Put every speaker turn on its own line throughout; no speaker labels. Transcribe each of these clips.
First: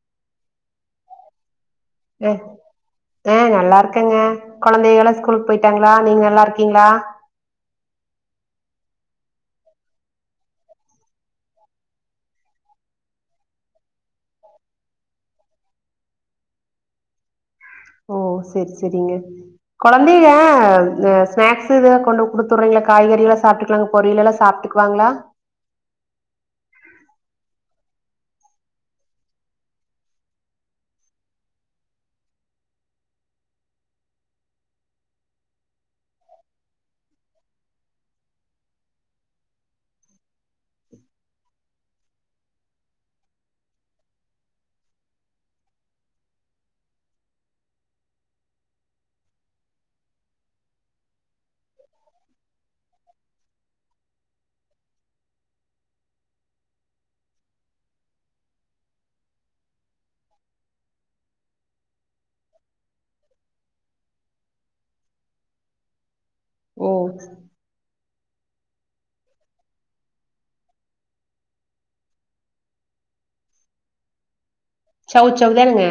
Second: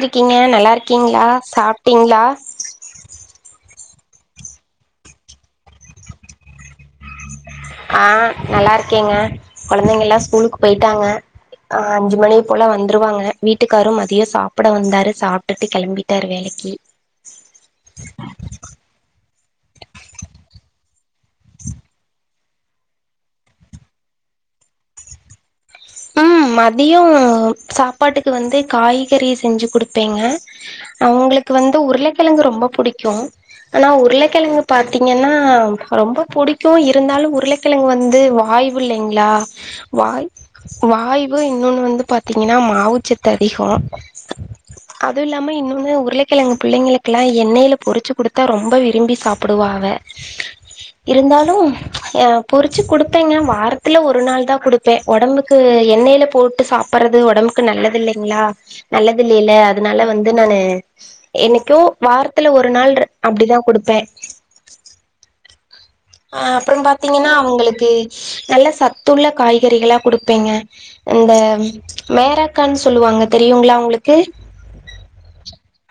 இருக்கீங்க நல்லா இருக்கீங்களா சாப்
உம் ஹ நல்லா இருக்கு ங்க கொழந்தைகளா ஸ்கூலுக்கு போயிட்டாங்களா நீங்க நல்லா இருக்கீங்களா
ஆ நல்லா இருக்கேங்க கொழந்தைங்க எல்லா ஸ்கூலுக்கு போயிட்டாங்க ஆ அஞ்சு மணிக்கு போல வந்துருவாங்க வீட்டுக்காரு மதியோ சாப்ட வந்தாரு சாப்ட்டுட்டு கெளம்பிட்டாரு வேலை கி
ஓ செர் செரிங்க கொழந்தைங்க ஸ்நாக்ஸ் இத கொண்டு குடுத்துடுறீங்களா காய்கறி எல்லா சாப்ட்டுக்குங்கலா பொரியல் எல்லா சாப் டுவாங்களா
உம் மதியோ சாப்பாட்டுக்கு வந்து காய்கறி செஞ்சு குடுப்பேங்க அவுங்களுக்கு வந்து உருளக்கிழங்கு ரொம்ப புடிக்கு ஆனா உருள்ளக்கிழங்கு பாத்தீங்கென்னா ரொம்ப பிடிக்கு இருந்தாலு உருளக்கிழங்கு வந்து வா ய்வு இல்லைங்களா வாய் வாய்வு இன்னொன்னு வந்து பாத்தீங்கன்னா மாவுச்சத்து அதிகோ அதுவுல்லாம இன்னொன்னு உருளைக்கிலங் பிள்ளைங்களுக்குல்லா எண்ணெய்ல பொறிச்சி குடுத்தா ரொம்ப விரும்பி சாப்புடுவா அவ இருந்தாலும் அ பொரிச்சக குடுப்பேங்க வாரத்துல ஒரு நாள் தா கொடுப்பே ஒடம்புக் கு எண்ணெயில போட்டு சாப்பறது ஒடம்புக்கு நல்லது இல்லைங்ளா நல்லது இல்லைல்ல அதனால வந்து நா னு என்னைகோ வாரத்துல ஒரு நாள் அப்டிதா குடுப்பே அ அப்றோம்
ஓ
பார்த்தீங்கன்னா அவுங்ளுக்கு நல்ல சத்துள்ள காய்கறிகளா குடுப்பேங்க இந்த மேராக்கான் சொல்லுவாங் அவுங்க தெரியுங்ளா உங்ளுக்கு
சவு சவு தானுங்க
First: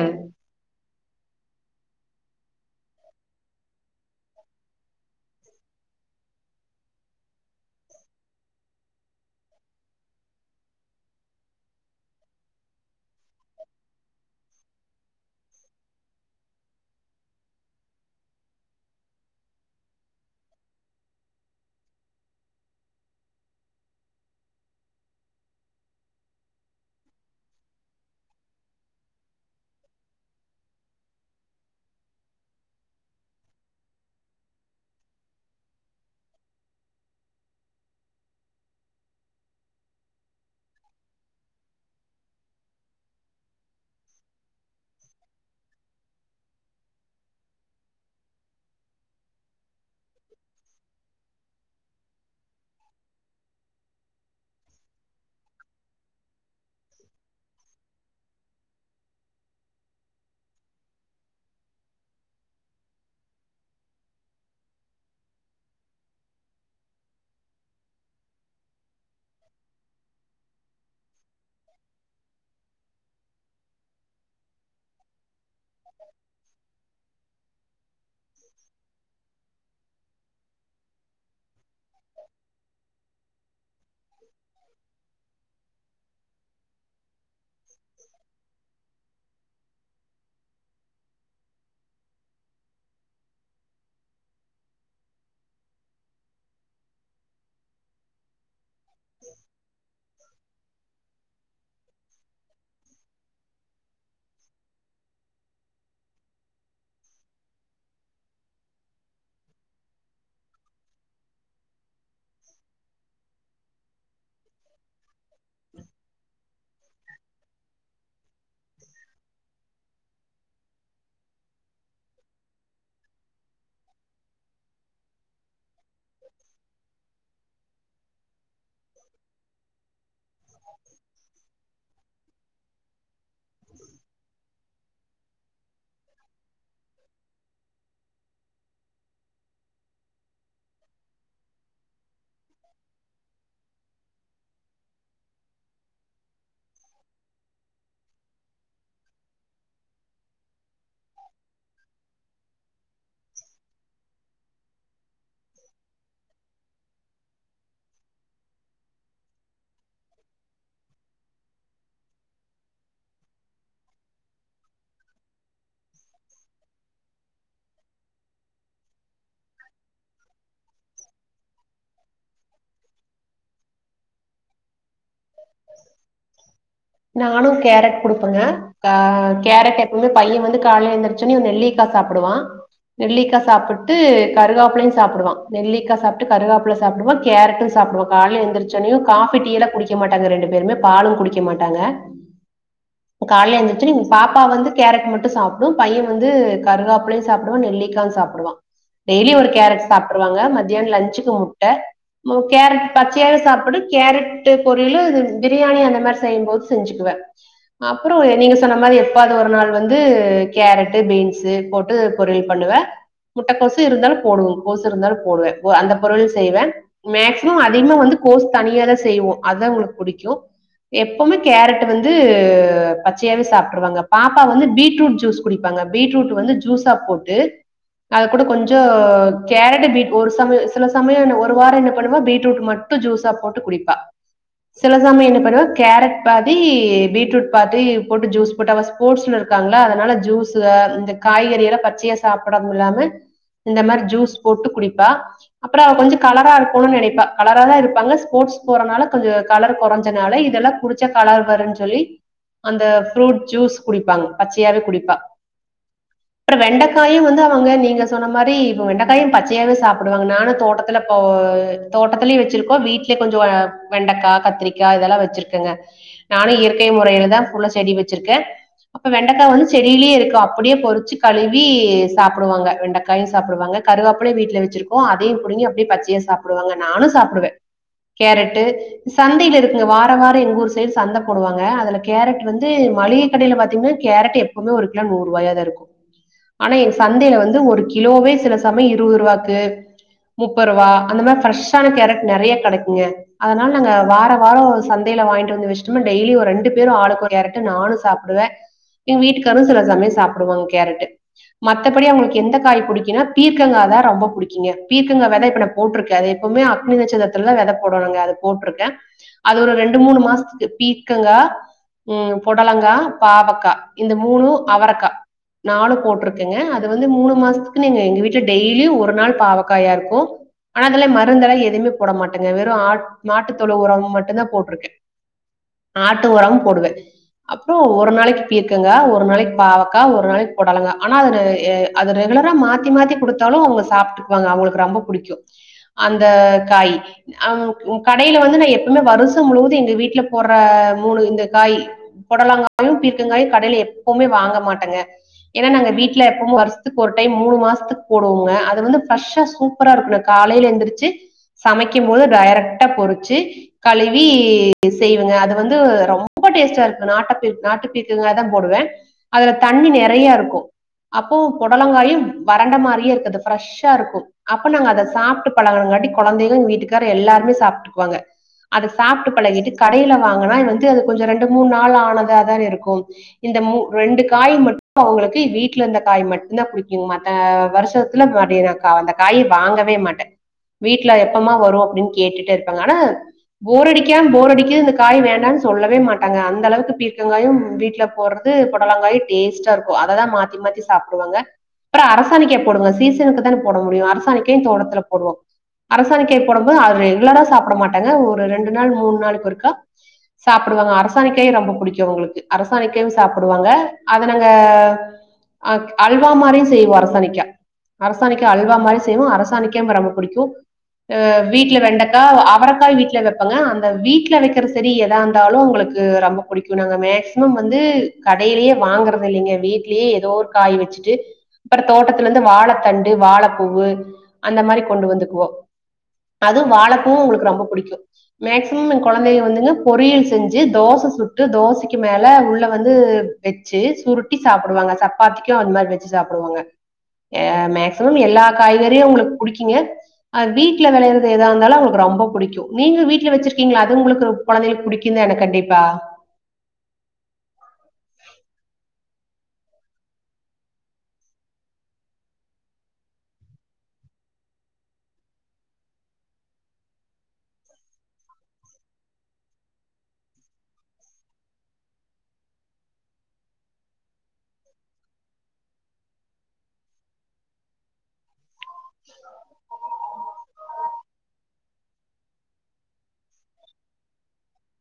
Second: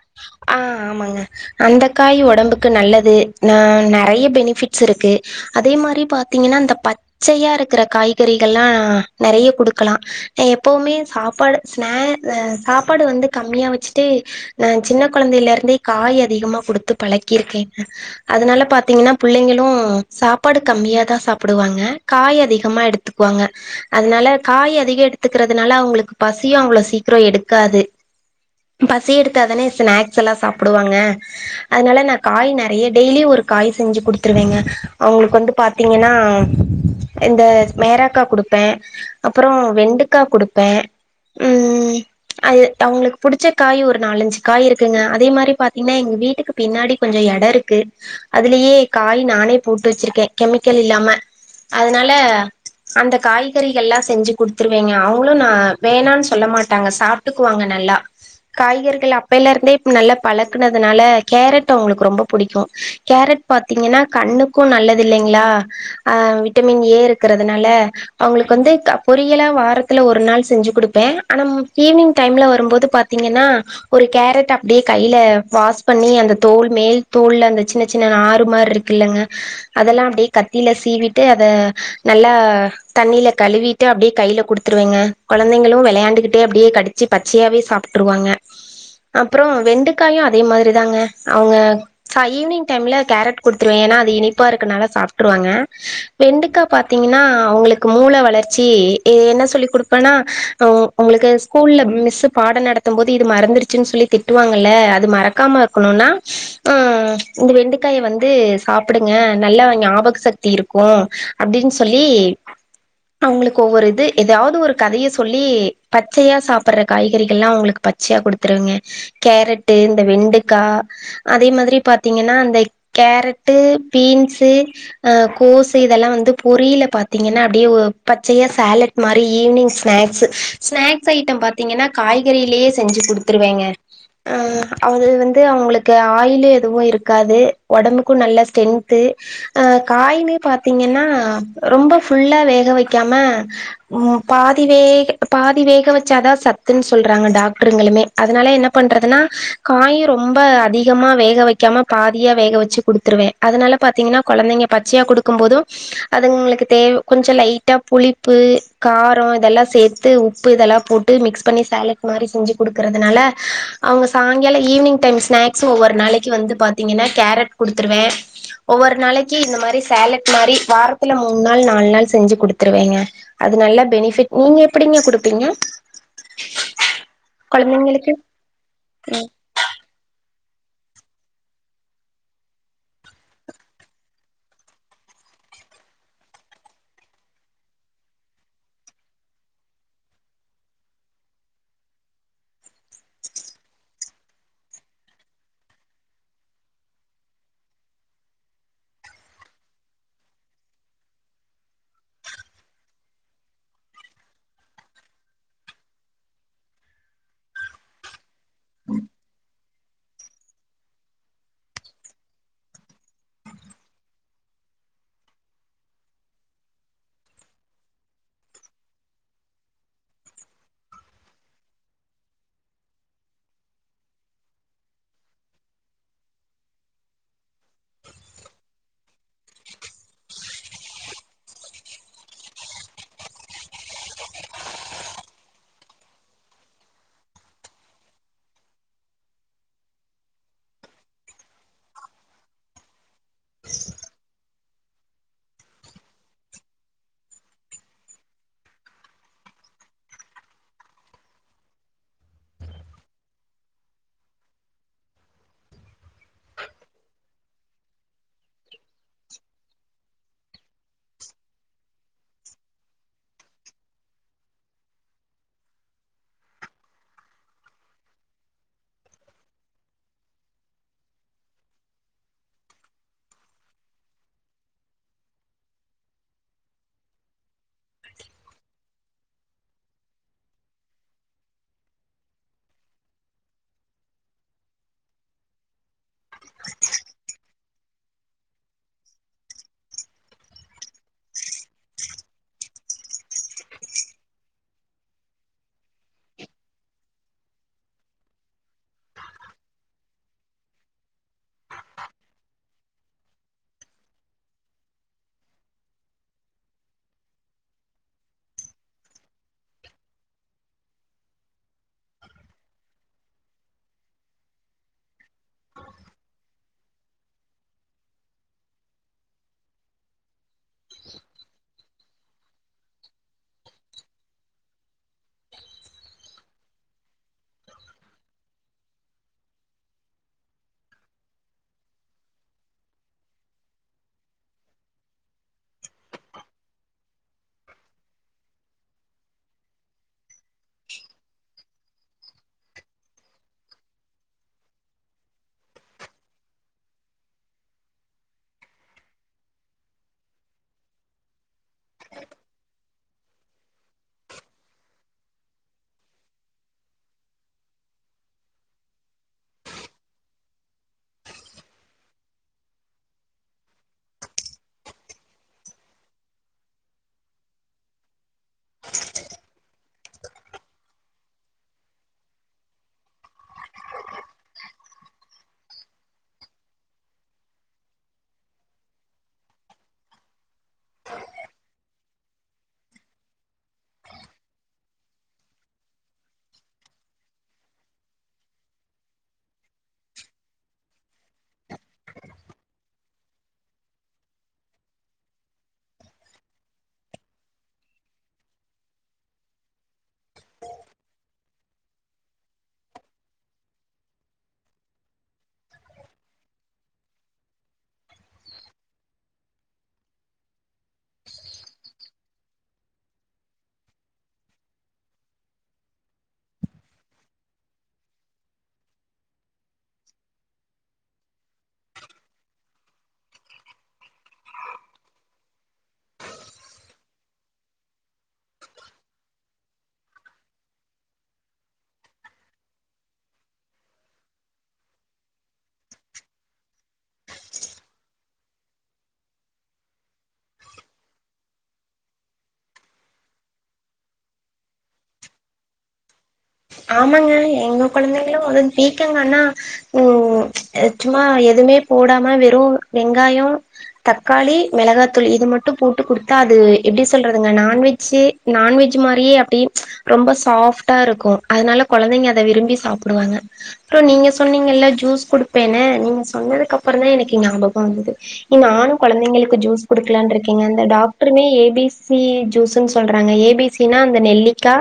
ஆமாங்க அந்த காய் ஒடம்புக்கு நல்லது நா நெறைய பெனிஃபிட் சுருக்கு அதே மாரி பாத்தீங்கன்னா அந்த பச்சையா இருக்குற காய்கறிகள்லா நெறைய குடுக் கலா எப்போமே சாப்பாடு ஸ்னே சாப்பாடு வந்து கம்மியா வெச்சிட்டு நா சின்ன கொழந்தையிலருந்தே காய் அதிகமா குடுத்து பழக்கிருக்கேங்க அதனால பாத்தீங்கன்னா புள்ளைங்களு னு சாப்பாடு கம்மிய தா சாப்டுவாங் காய் அதிகமா எடுத்துக்குவாங்க அதனால கா காய் அதிகோ எடுத்துக்கறதுனால அவுங்களுக்கு பசியு அவ்ளோ சீக்கிரோ எடுக்காது பசி எடுத்தாதானே ஸ்நாக்ஸ் எல்லா சாப்புடுவாங்க அதனால நா காய் நெறைய டெய்லி ஒர் காய் செஞ்சி குடுத்துருவேங்க அவுங்ளுக் வந்து பாத்தீங்கன்னா இந்த மேரக்கா குடுப்பே அப்புறோ வெண்டுக்கா குடுப்பே ம் அது அவுங்ளுக் புடிச்ச காய் ஒரு நாலஞ்சி காய் இருக்குங்க அதே மாரி பாத்தீங்கன்னா எங்க வீட்டுக்கு பின்னாடி கொஞ்சோ எடருக்கு அதுலயே காய் நானே போட்டு வெச்சிருக்கே கெமிக்கல் இல்லாம அதனால அந்த காய்கறிகள்ல்லா செஞ்சி குடுத்துருவேங்க அவுங்களு நா வேணாமன் சொல்ல மாட்டாங்க சாப்ட்டுக்குவாங்க ந நல்லா காய்கறிகள்ல அப்பைல்லருந்தே நல்லா பழக்குனதுனால கேரட்டு அவுங்களுக்கு ரொம்ப புடிக்கு கேரட் பாத்தீங்கன்னா கண்ணுக்கு நல்லது இல்லைங்களா அ விட்டமின் ஏ இருக்கிறதுனால அவுங்ளுக் வந்து த பொரியல வாரத்துல ஒரு நாள் செஞ்சி குடுப்பே ஆனா ஈவினிங் டைம்ல வரும்போது பாத்தீங்கன்னா னா ஒரு கேரட்ட அப்டியே கைல வாஷ் பண்ணி அந்த தோல் மேல் தோல்ல அந்த சின்ன சின்ன நார் ரு மார்ருக்குலங்க அதெல்லா அப்டியே கத்தில சீவிட்டு அத நல்லா தண்ணிலக் கலுவிட்டு அப்டியே கையில குடுத்துருவேங்க கொழந்தைங்களு விளையாண்டுகிட்டே அப்டியே கடிச்சி பச்சையாவே சாப்ட்டுருவாங்க அப்புறோ வெண்டுக்காயு அதே மாதிரி தாங்க அவுங்க ச ஈவினிங் டைம்ல கேரட் குடுத்துருவே ஏன்னா அது இனிப்பா இருக்கனால சாப்ட்டுருவாங்க வெண்டுக்கா பாத்தீங்கன்னா அவங்ளுக்கு மூள வள ளர்ச்சி ஏ என்ன சொல்லி குடுப்பன்னா உங்களுக்கு ஸ்கூல்ல மிஸ்ஸு பாடோ நடத்தும் போது இது ம மறந்துச்சின்னு சொல்லி திட்டுவாங்கல்ல அது மறக்காம இருக்கணுன்னா ம் இந்த வெண்டக்காய வந் து சாப்டுங்க நல்லா ஞாபக சக்தி இருக்கு அப்டின் சொல்லி அவுங்ளுக்கு ஒவ்வொரு இது எதையாவ்து ஒரு கதைய சொல்லி பச்சையா சாப்பற்ற காய்கறிகெள்லா அவுங்களுக்கு பச்சையா குடுத்துருவேங்க கேரட்டு இந்த வெண்டக்கா அதே மாதிரி பாத்தீங்கன்னா அந்த கேரட்டு பீன்ஸு அ கோசு இதெல்லா வந்து பொரியில பாத்தீங்கன்னா அப்டியே ஒ பச்சைய சோலட் மாரி ஈவினிங் ஸ்நேக்ஸு ஸ்நேக்ஸ் ஐட்டம் பாத்தீங்கன்னா காய் கறிலேயே செஞ்சி குடுத்துருவேங்க அ அவுங்கள் வந்து அவுங்ளுக்கு ஆயிலே எது இருக்காது ஒடம்புக்கு நல்ல ஸ்ட்ரென்து அ காயுமே பாத்தீங்கன்னா ரொம்ப ஃபுல்லா வேக் க வெக்காம ம் பாதி வேக பாதி வேக வெச்சாதா சத்துன் சொல்றாங்க டாக்ட்ரு ருங்ளுமே அதனால என்ன பண்றதுனா காயு ரொம்ப அதிகமா வேக வெக்காம பாதியா வேக வெச்சி குடுத்துருவே அதனால பாத்தீங்கன்னா கொழந்தைங்க பச்சையா குடுக்கும் போது அதுங்ளுக்கு தேவ் கொஞ்சல் லைட்டா புளிப்பு காரம் இதெல்லா சேத்து உப்பு இதெல்லா போட்டு மிக்ஸ் பண்ணி சேலட் மாரி செஞ்சி குடுக்கறதுனால அவுங்க சாய்ங்கால ஈவ்னிங் டைம் ஸ்நேக்ஸு ஒவ்வொரு நாளைக்கு வந்து பாத்தீங்கன்னா கேரட் குடுத்துருவே ஒவ்வொரு நாளைக்கி இந்த மாரி சேலட் மாரி வாரத்துல மூணு நாள் நாலு நாள் செஞ்சு குடுத்துருவேங்க அத் அது நல்லா பெனிஃபிட் நீங்க எப்டிங்க கொடுப்பீங்க
நானு கேரட் கொடுப்பங்க கா கேரட் எப்பவுமே பைய வந் து காலைல எந்திருச்சோன்னே ஒரு நெல்லிக்கா சாப்டுவா நெல்லிக்கா சாப்புட்டு கருகாப்பலையு சாப்டுவா நெல்லிக்கா சாப்புட்டு கருகாப்பலையு கேரட்டு சாப் டுவா காலைல எந்திருச்சவொனே காபி டீயெல்லா குடிக்க மாட்டாங்க ரெண்டு பேருமே பாலு குடிக்க மாட்டாங்க காலைய எந்துரிச்சோனே பாப்பா வந்து கேரட் மட்டு சாப்டு பைய வந்து கருகாப்பிலையு சாப்டுவா நெல்லிக்கா சா சாப்டுவா டெய்லி ஒரு கேரட் சாப்ட்ருவாங்க மத்தியான லன்ச்சுக்கு முட்ட மு கேரட் பச்சையாவே சாப்டு கேரட்டு பொரியிலு பிரியாணி அந்த மாரி செய்யும்போது செஞ்சுக்குவே அப்றோ நீங்க சொன்ன மாரி எப்பாது ஒரு நாள் வந்து கேரட்டு பீ ன்ஸு போட்டு பொரியல் பண்ணுவே முட்ட கோசு இருந்தாலு போடு கோஸு இருந்தாலு போடுவே அந்த பொருள் செய்வே மேக்சிமம் அதிகமா வந்து கோஸ் தனியாதா செய்வோ அதுதா இவுங்களுக்கு புடிக்கு எப்பவுமே கேரட் வந்து பச்சையாவே சாப்ட்ருவாங்க பாப்பா வந்து பீட்ரூட் ஜூஸ் குடிப்பாங்க பீட்ரூட் வந்து ஜூஸா போட்டு அது கூட கொஞ்ச கேரட் பீட் ஒரு சமய சில சமய எ ஒரு வார என்ன பண்ணுவோ பீட்ரூட் மட் டு ஜூஸா போட்டு குடிப்பா சிலசமயோ என்ன பண்ணுவ கேரட் பாதி பீட்ரூட் பாதி போட்டு ஜூஸ் போட்டு அவ ஸ்போர்ட்ஸ்ல இருக்காங்களா அதனால ஜூஸு இந்த காய்கறி எல்லா பச்சையா சாப்டுட இல்லாம இந்த மாரி ஜூஸ் போட்டு குடிப்பா அப்றோ அவ கொஞ்சோ கலரா இருக்குனு நனப்பா கலரா தா இருப்பாங்க ஸ்போட் ஸ் போறனால கொஞ்ச கலர் கொறஞ்சனால இதெல்லா குடிச்சா கலர் வருன்னு சொல்லி அந்த ஃப்ரூட் ஜூஸ் குடிப்பாங்க பச்சையாவே குடிப்பா அப்றோ வெண்டைக்காயு வந்து அவங்க நீங்க சொன்ன மாரி இப்போ வெண்டைக்காயு பச்சையாவே சாப்டுவாங்க நானு தோட்டத்துல போ போ தோட்டத்திலயு வச்சிருக்கோ வீட்லயே கொஞ்ச வெண்டக்கா கத்திரிக்கா இதெல்லா வச்சிருக் குங்க நானு இயற்கை முறையில தா ஃபுல்லா செடி வச்சிருக்கே அப்ப வெண்டைக்கா வந்து செடியிலயே இருக்கா அப்படியே பொறிச்சு கழுவி சாப்டுவாங்க வெண்டைக்காயு சாப்டுவாங்க கருவோப்லையு வீட்ல வச்சிருக்கோ அதையு புடுங்கி அப்டியே பச்சையா சாப்டுவாங்க நானு சாப்டுவே கேரட்டு சந்தையில இருக்குங்க வார வார எங்ஊர் சைட் சந்தை போடுவாங்க அதுல கேரட் வந்து மளிகை கடைல பாத்தீங்கன்னா கேரட் எப்பவுமே ஒரு கிலோ நூற் வயாதா இருக்கு ஆனா எங் சந்தையில வந்து ஒரு கிலோவே சில சமய இருவ ரூவாக்கு முப்ப ரூபா அந்த மாரி ஃப்ரெஷ்ஷான கேரட் நெறையா கடைக்குங்க அதனால நாங்க வாரவார சந் யல வாங்கிட்டு வந்துச்ட் டெய்லி ஒரு ரெண்டு பேர ஆளுக்கொரு கேரட்டு நானும்மே சாப்டுவே எங்க வீட்டுக்காரு சில சமய சாப்டுவாங்க கேரட்டு மத்தபடி அவங்களுக்கு எந்த காய் புடிக்குன்னா பீர்கங்கா தா ரொம்ப புடிக்குங்க பீர்கங்கா வெதை இப்ப நா போட்ருக்க அத வுமே அக்னி்நட்சதத்த வெதை போடனுங்க அது போட்ருக்கே அது ஒரு ரெண்ட் ரெண்டு மூணு மாசத்துக்கு பீக்கங்கா ம் புடலங்கா பாவக்கா இந்த மூணு அவரக்கா நாலு போட்ருக்கங்க அது வந்து மூணு மாசத்துக்கு நீங்க எங்க வீட்ல டெய்லியு ஒரு நாள் பாவக்காயா இருக்கு ஆனா அதுல மருந்தெல்லா எதுமே போட மாட்டேங்க வெறு மாட்டுத்தொழு உரம் மட்டுும்தா போட்ருக்கே ஆட்டு உரம் போடுவே அப்றோ ஒரு நாளைக்கு பீர்கக்கங்க ஒரு நாளைக் பாவக்கா ஒரு நாளைக் பொடலங்கா ஆனா அது அது ரெகு எல்லரா மாத்தி மாத்தி கொடுத்தாலு அவங்க சாப்ட்டுக்குவாங்க அவங்களுக்கு ரொம்ப புடிக்கு அந்த காய் ஆ கடையில வந்து நா எப்பமே வருசம் முழுவது வீட்ல போற மூணு இந்த காய் புடலாங்காயு பீர்கங்காயு கடையில எப்பவுமே வாங்க மாட்டேங்க ஏன்னா நாங்க வீட்ல எப்பவும் வருஷத்துக்கு ஒரு மூணு மாசத்துக்கு போடும்வங்க அது வந்து ஃப்ரஷ்ஷா சூப்பரா இருக்கு காலையில எந்திரச்சு சமைக்கும் போது டைரக்ட்டா பொறிச்சு கழுவி செய்வேங்க அது வந்து ரொம்ப டேஸ்டா இருக்கு நாட்டப்பீ நாட்டுப்பீக்கங்கா தான் போடுவேன் அதுல தணி தண்ணி நிறைய இருக்கும் அப்போ புடலங்காயும் வறண்ட மாதிரியே இருக்குது ப்ரெஷ்ஷா இருக்கும் அப்போ நாங்க அத சாப்ட்டு பழகுற துக்காட்டி குழந்தைக வீட்டுக்கார் எல்லாருமே சாப்ட்டுக்குவாங்க அத சாப்ட்டு பழகிட்டு கடையில வாங்குனா அது வந்து அது கொஞ்சம் ரெண்டு மூணு நாள் ஆனதா தான இருக்கும் இந்த மூ ரெண்டு காய் மட்டும் அவுங்களுக்கு வீட்ல இருந்த காய் மட்டும் தான் பிடிக்கும் மத்த வருஷத்து விளையிற அந்த காய் வாங் வாங்கவே மாட்டேன் வீட்ல எப்பமா வரும் அப்படின்னு கேட்டுட்டு இருப்பாங்க ஆனா போரடிக்கான் போரடி இந்த காய் வேண்டான்னு சொல்லவே மாட்டாங்க அந்த அளவுக்கு பீர்கங்காயும் வீட்டுல போடுறது புடலங்காயும் டேஸ்டா இரு ஓ அத தா மாத்தி மாத்தி சாப்டுவாங்க அப்புறம் அரசாணிக்கை போடுவோங்க சீசனுக்கு தானே போட முடியும் அரசாணிக்கையும் தோட்டத்துல போடுவோம் அரசாணிக்கை போடும் போது அவர் ரெகுலரா சாப்பிட மாட்டங்க ஒரு ரெண்டு நாள் மூணு நாளுக்கு ஒருக்கா சாப்டுவாங்க அரசாணைக்கு ரொம்ப பிடிக்கும் உங்களுக்கு அரசாணிக்கையும் சாப்டுவாங்க அத நாங்க அஹ் அல்வா மாரியும் செய்வோ அரசானிக்கா அரசாணிக்க அல்வா மாதிரி செய்வோம் அரசாணிக்கம் ரொம்ப பிடிக்கும் அஹ் வீட்டுல வெண்டக்கா அவரைக்காய் வீட்டுல வைப்பங்க அந்த வீட்டுல வைக்க வைக்குறது சேரி எதா இருந்தாலும் உங்களுக்கு ரொம்ப பிடிக்கும் நாங்க மேக்சிமம் வந்து கடையிலயே வாங்குறது இல்லைங்க வீட்லயே ஏதோ ஒரு காய் வச்சுட்டு அப்புறம் தோட்டத்துல இருந்து வாழைத்தண்டு வாழைப்பூவு அந்த மாதிரி கொண்டு வந்துக்குவோம் அதுவும் வாழ பூவும் எங்களுக்கு ரொம்ப பிடிக்கும் மேக்சிமம் என் குழந்தையும் வந்துங்க பொரியல் செஞ்சு தோசை சுட்டு தோசைக்கு மேல உள்ள வந்து வச்சு சுருட்டி சாப்டுவாங்க சப்பாத்திக்கும் அந்த மாரி வச்சு சாப்டுவாங்க அஹ் மேக்சிமம் எல்லா காய்கறியும் உங்களுக்கு புடிக்குங்க அது வீட்ல விளையிறது எதா இருந்தாலும் அவுங்களுக்கு ரொம்ப பிடிக்கும் நீங்க வீட்ல வச்சிருக்கீங்களா அது உங்களுக்கு ரொம் அப்ப கொழந்தைகள் புடிக்கும் தான கண்டிப்பா
ஆமாங்க எங்க கொழந்தைங்களும் அ பீ மித்தவுங்கன்னா உஹம் சும்மா எதுவுமே போடாம வெறும் வெங்காயம் தக்காளி மிளகாத்தூள் இது மட்டும் போட்டு குடுத்தா அது எப்படி சொல்றதுங்க நான்வெஜ்ஜி நான்வெஜ் பஞ்ச் மாதிரியே அப்படி ரொம்ப சாஃப்டா இருக்கும் அதனால குழந்தைங்க அத விரும்பி சாப்பிடுவாங்க அப்புறம் நீங்க சொன்னீங்கல்ல ஜூஸ் குடுப்பேன்னு நீங்க சொன் னதுக்கு அப்புறம் தான் எனக்கே ஞாபகம் வந்நது நானும் குழந்தைங்களுக்கு ஜூஸ் கொடுக்கலாம் இருக்கேங்க அந்த டாக்டருமே ஏபிசி ஜூஸ்ன்னு சொல்றாங்க ஏபிசினா அந்த நெல்லிக்கா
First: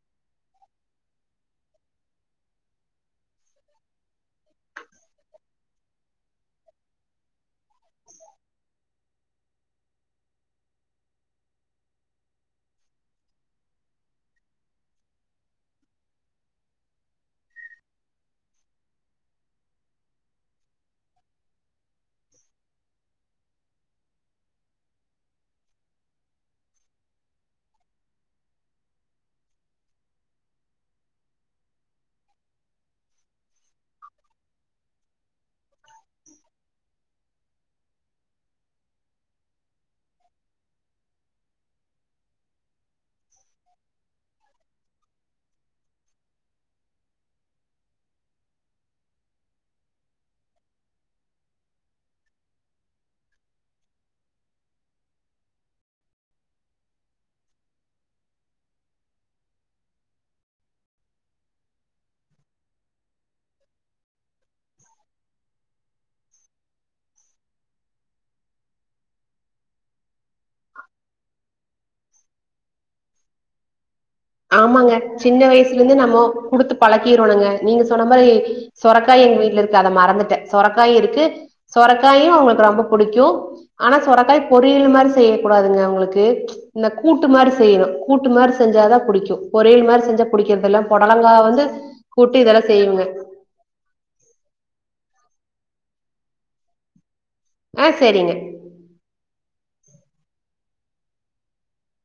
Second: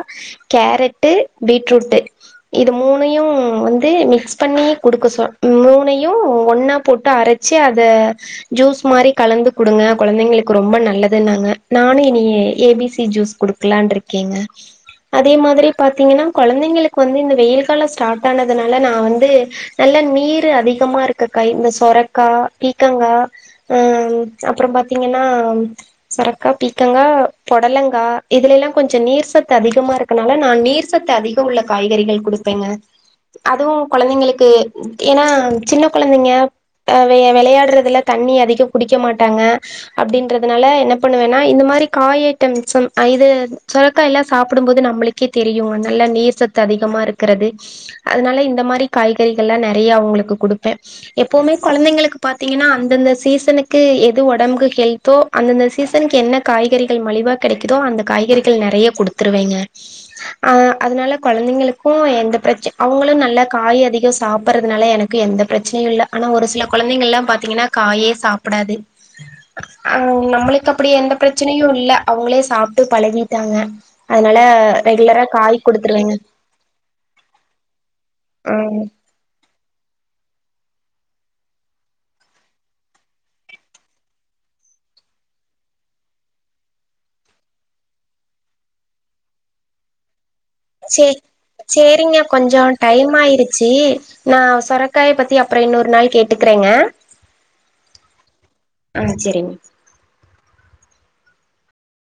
கேரட்டு பீட்ரூட்டு இது மூணையும் வந்து மிக்ஸ் பண்ணி குடுக்க சொ மூணையும் ஒன்னா போட்டு அரச்சி அத ஜூஸ் மாதிரி கலந்து குடுங்க குழந்தைங்களுக்கு ரொம்ப நல்லதுன்னா ங்க நானும் இனி ஏபிசி ஜூஸ் கொடுக்கலான்னு இருக்கேங்க அதே மாதிரி பாத்தீங்கன்னா கொழந்தைங்களுக்கு வந்து இந்த வெயில் காலம் ஸ்டார்ட் ஆனதுனால நா வந்து நல்ல நீர் அதிகமா இருக்க காய் இந்த சொரக்கா பீக்கங்கா அப்புறம் பாத்தீங்கன்னா சொ ரக்கா பீக்கங்கா பொடலங்கா இதுல எல்லாம் கொஞ்சம் நீர் சத்து அதிகமா இருக்கனால நா நீர் சத்து அதிகம் உள்ள காய்கறிகள் கொடுப்பேங்க அதுவும் குழந்தைங்களுக்கு ஏன்னா சின்ன குழந்தைங்க விளையாடுறதுல தண்ணி அதிகம் குடிக்க மாட்டாங்க அப்படின்றதுனால என்ன பண்ணுவேனா இந்த மாதிரி காய் ஐட்டம்ஸ் ஐ இது சுரக்கா எல்லாம் சாப்டும்போது நம்மளுக்கே தெரி தெரியும் நல்ல நீர்சத்து அதிகமா இருக்குறது அதனால இந்த மாதிரி காய்கறிகள்லா நிறைய அவுங்களுக்கு கொடுப்பேன் எப்பவுமே குழந்தைங்களுக்கு பாத்தீங்கன்னா அந்தந்த சீசனுக்கு எது உடம்புக்கு ஹெல்தோ அந்த அந்தந்த சீசனுக்கு என்ன காய்கறிகள் மலிவா கிடைக்குதோ அந்த காய்கறிகள் நிறைய குடுத்துருவேங்க ஆஹ் அதனால குழந்தைங்களுக்கும் எந்த பிரச்ச அவங்களும் நல்லா காய் அதிகம் சாப்பிட்றதுனால எனக்கு எந்த பிரச்சனை இல்ல ஆனா ஒரு சில குழந்தைகள் எல்லாம் பா்த்தீங்கன்னா காயே சாப்பிடாது நம்மளுக்கு அப்படி எந்த பிரச்சனையும் இல்லை அவுங்களே சாப்பிட்டு பழகிட்டாங்க அதனால
ஆமாங்க
ரெகுலரா
சின்ன
காய்
வயசுல இருந்து
குடுத்துருவேங்க
நம்மோ குடுத்து பழக்கிறோனுங்க நீங்க சொன்ன மாரி
ஆ
சொரக்கா எங்க வீட்டுல இருக்கு அத மறந்துட்டே சொரக்காயு இருக்கு சொரக்காயும் அவங்களுக்கு ரொம்ப புடிக்கு ஆனா செரக்காய் பொறி பொறியல் மாரி செய்யக்கூடாதுங்க அவுங்களுக்கு இந்த கூட்டு மாரி செய்யணு கூட்டு மாரி செஞ்சாதா புடிக்கு பொறியல் மாரி செஞ்ச
சே சேரிங்க கொஞ்சோ
இதெல்லா செய்வங்க
டைம் ஆயிருச்சி நா சொர காய பத்தி அப்புறோ இன்னொரு நாள் கேட்டுக்கறேங்க
ஆ சேரிங்க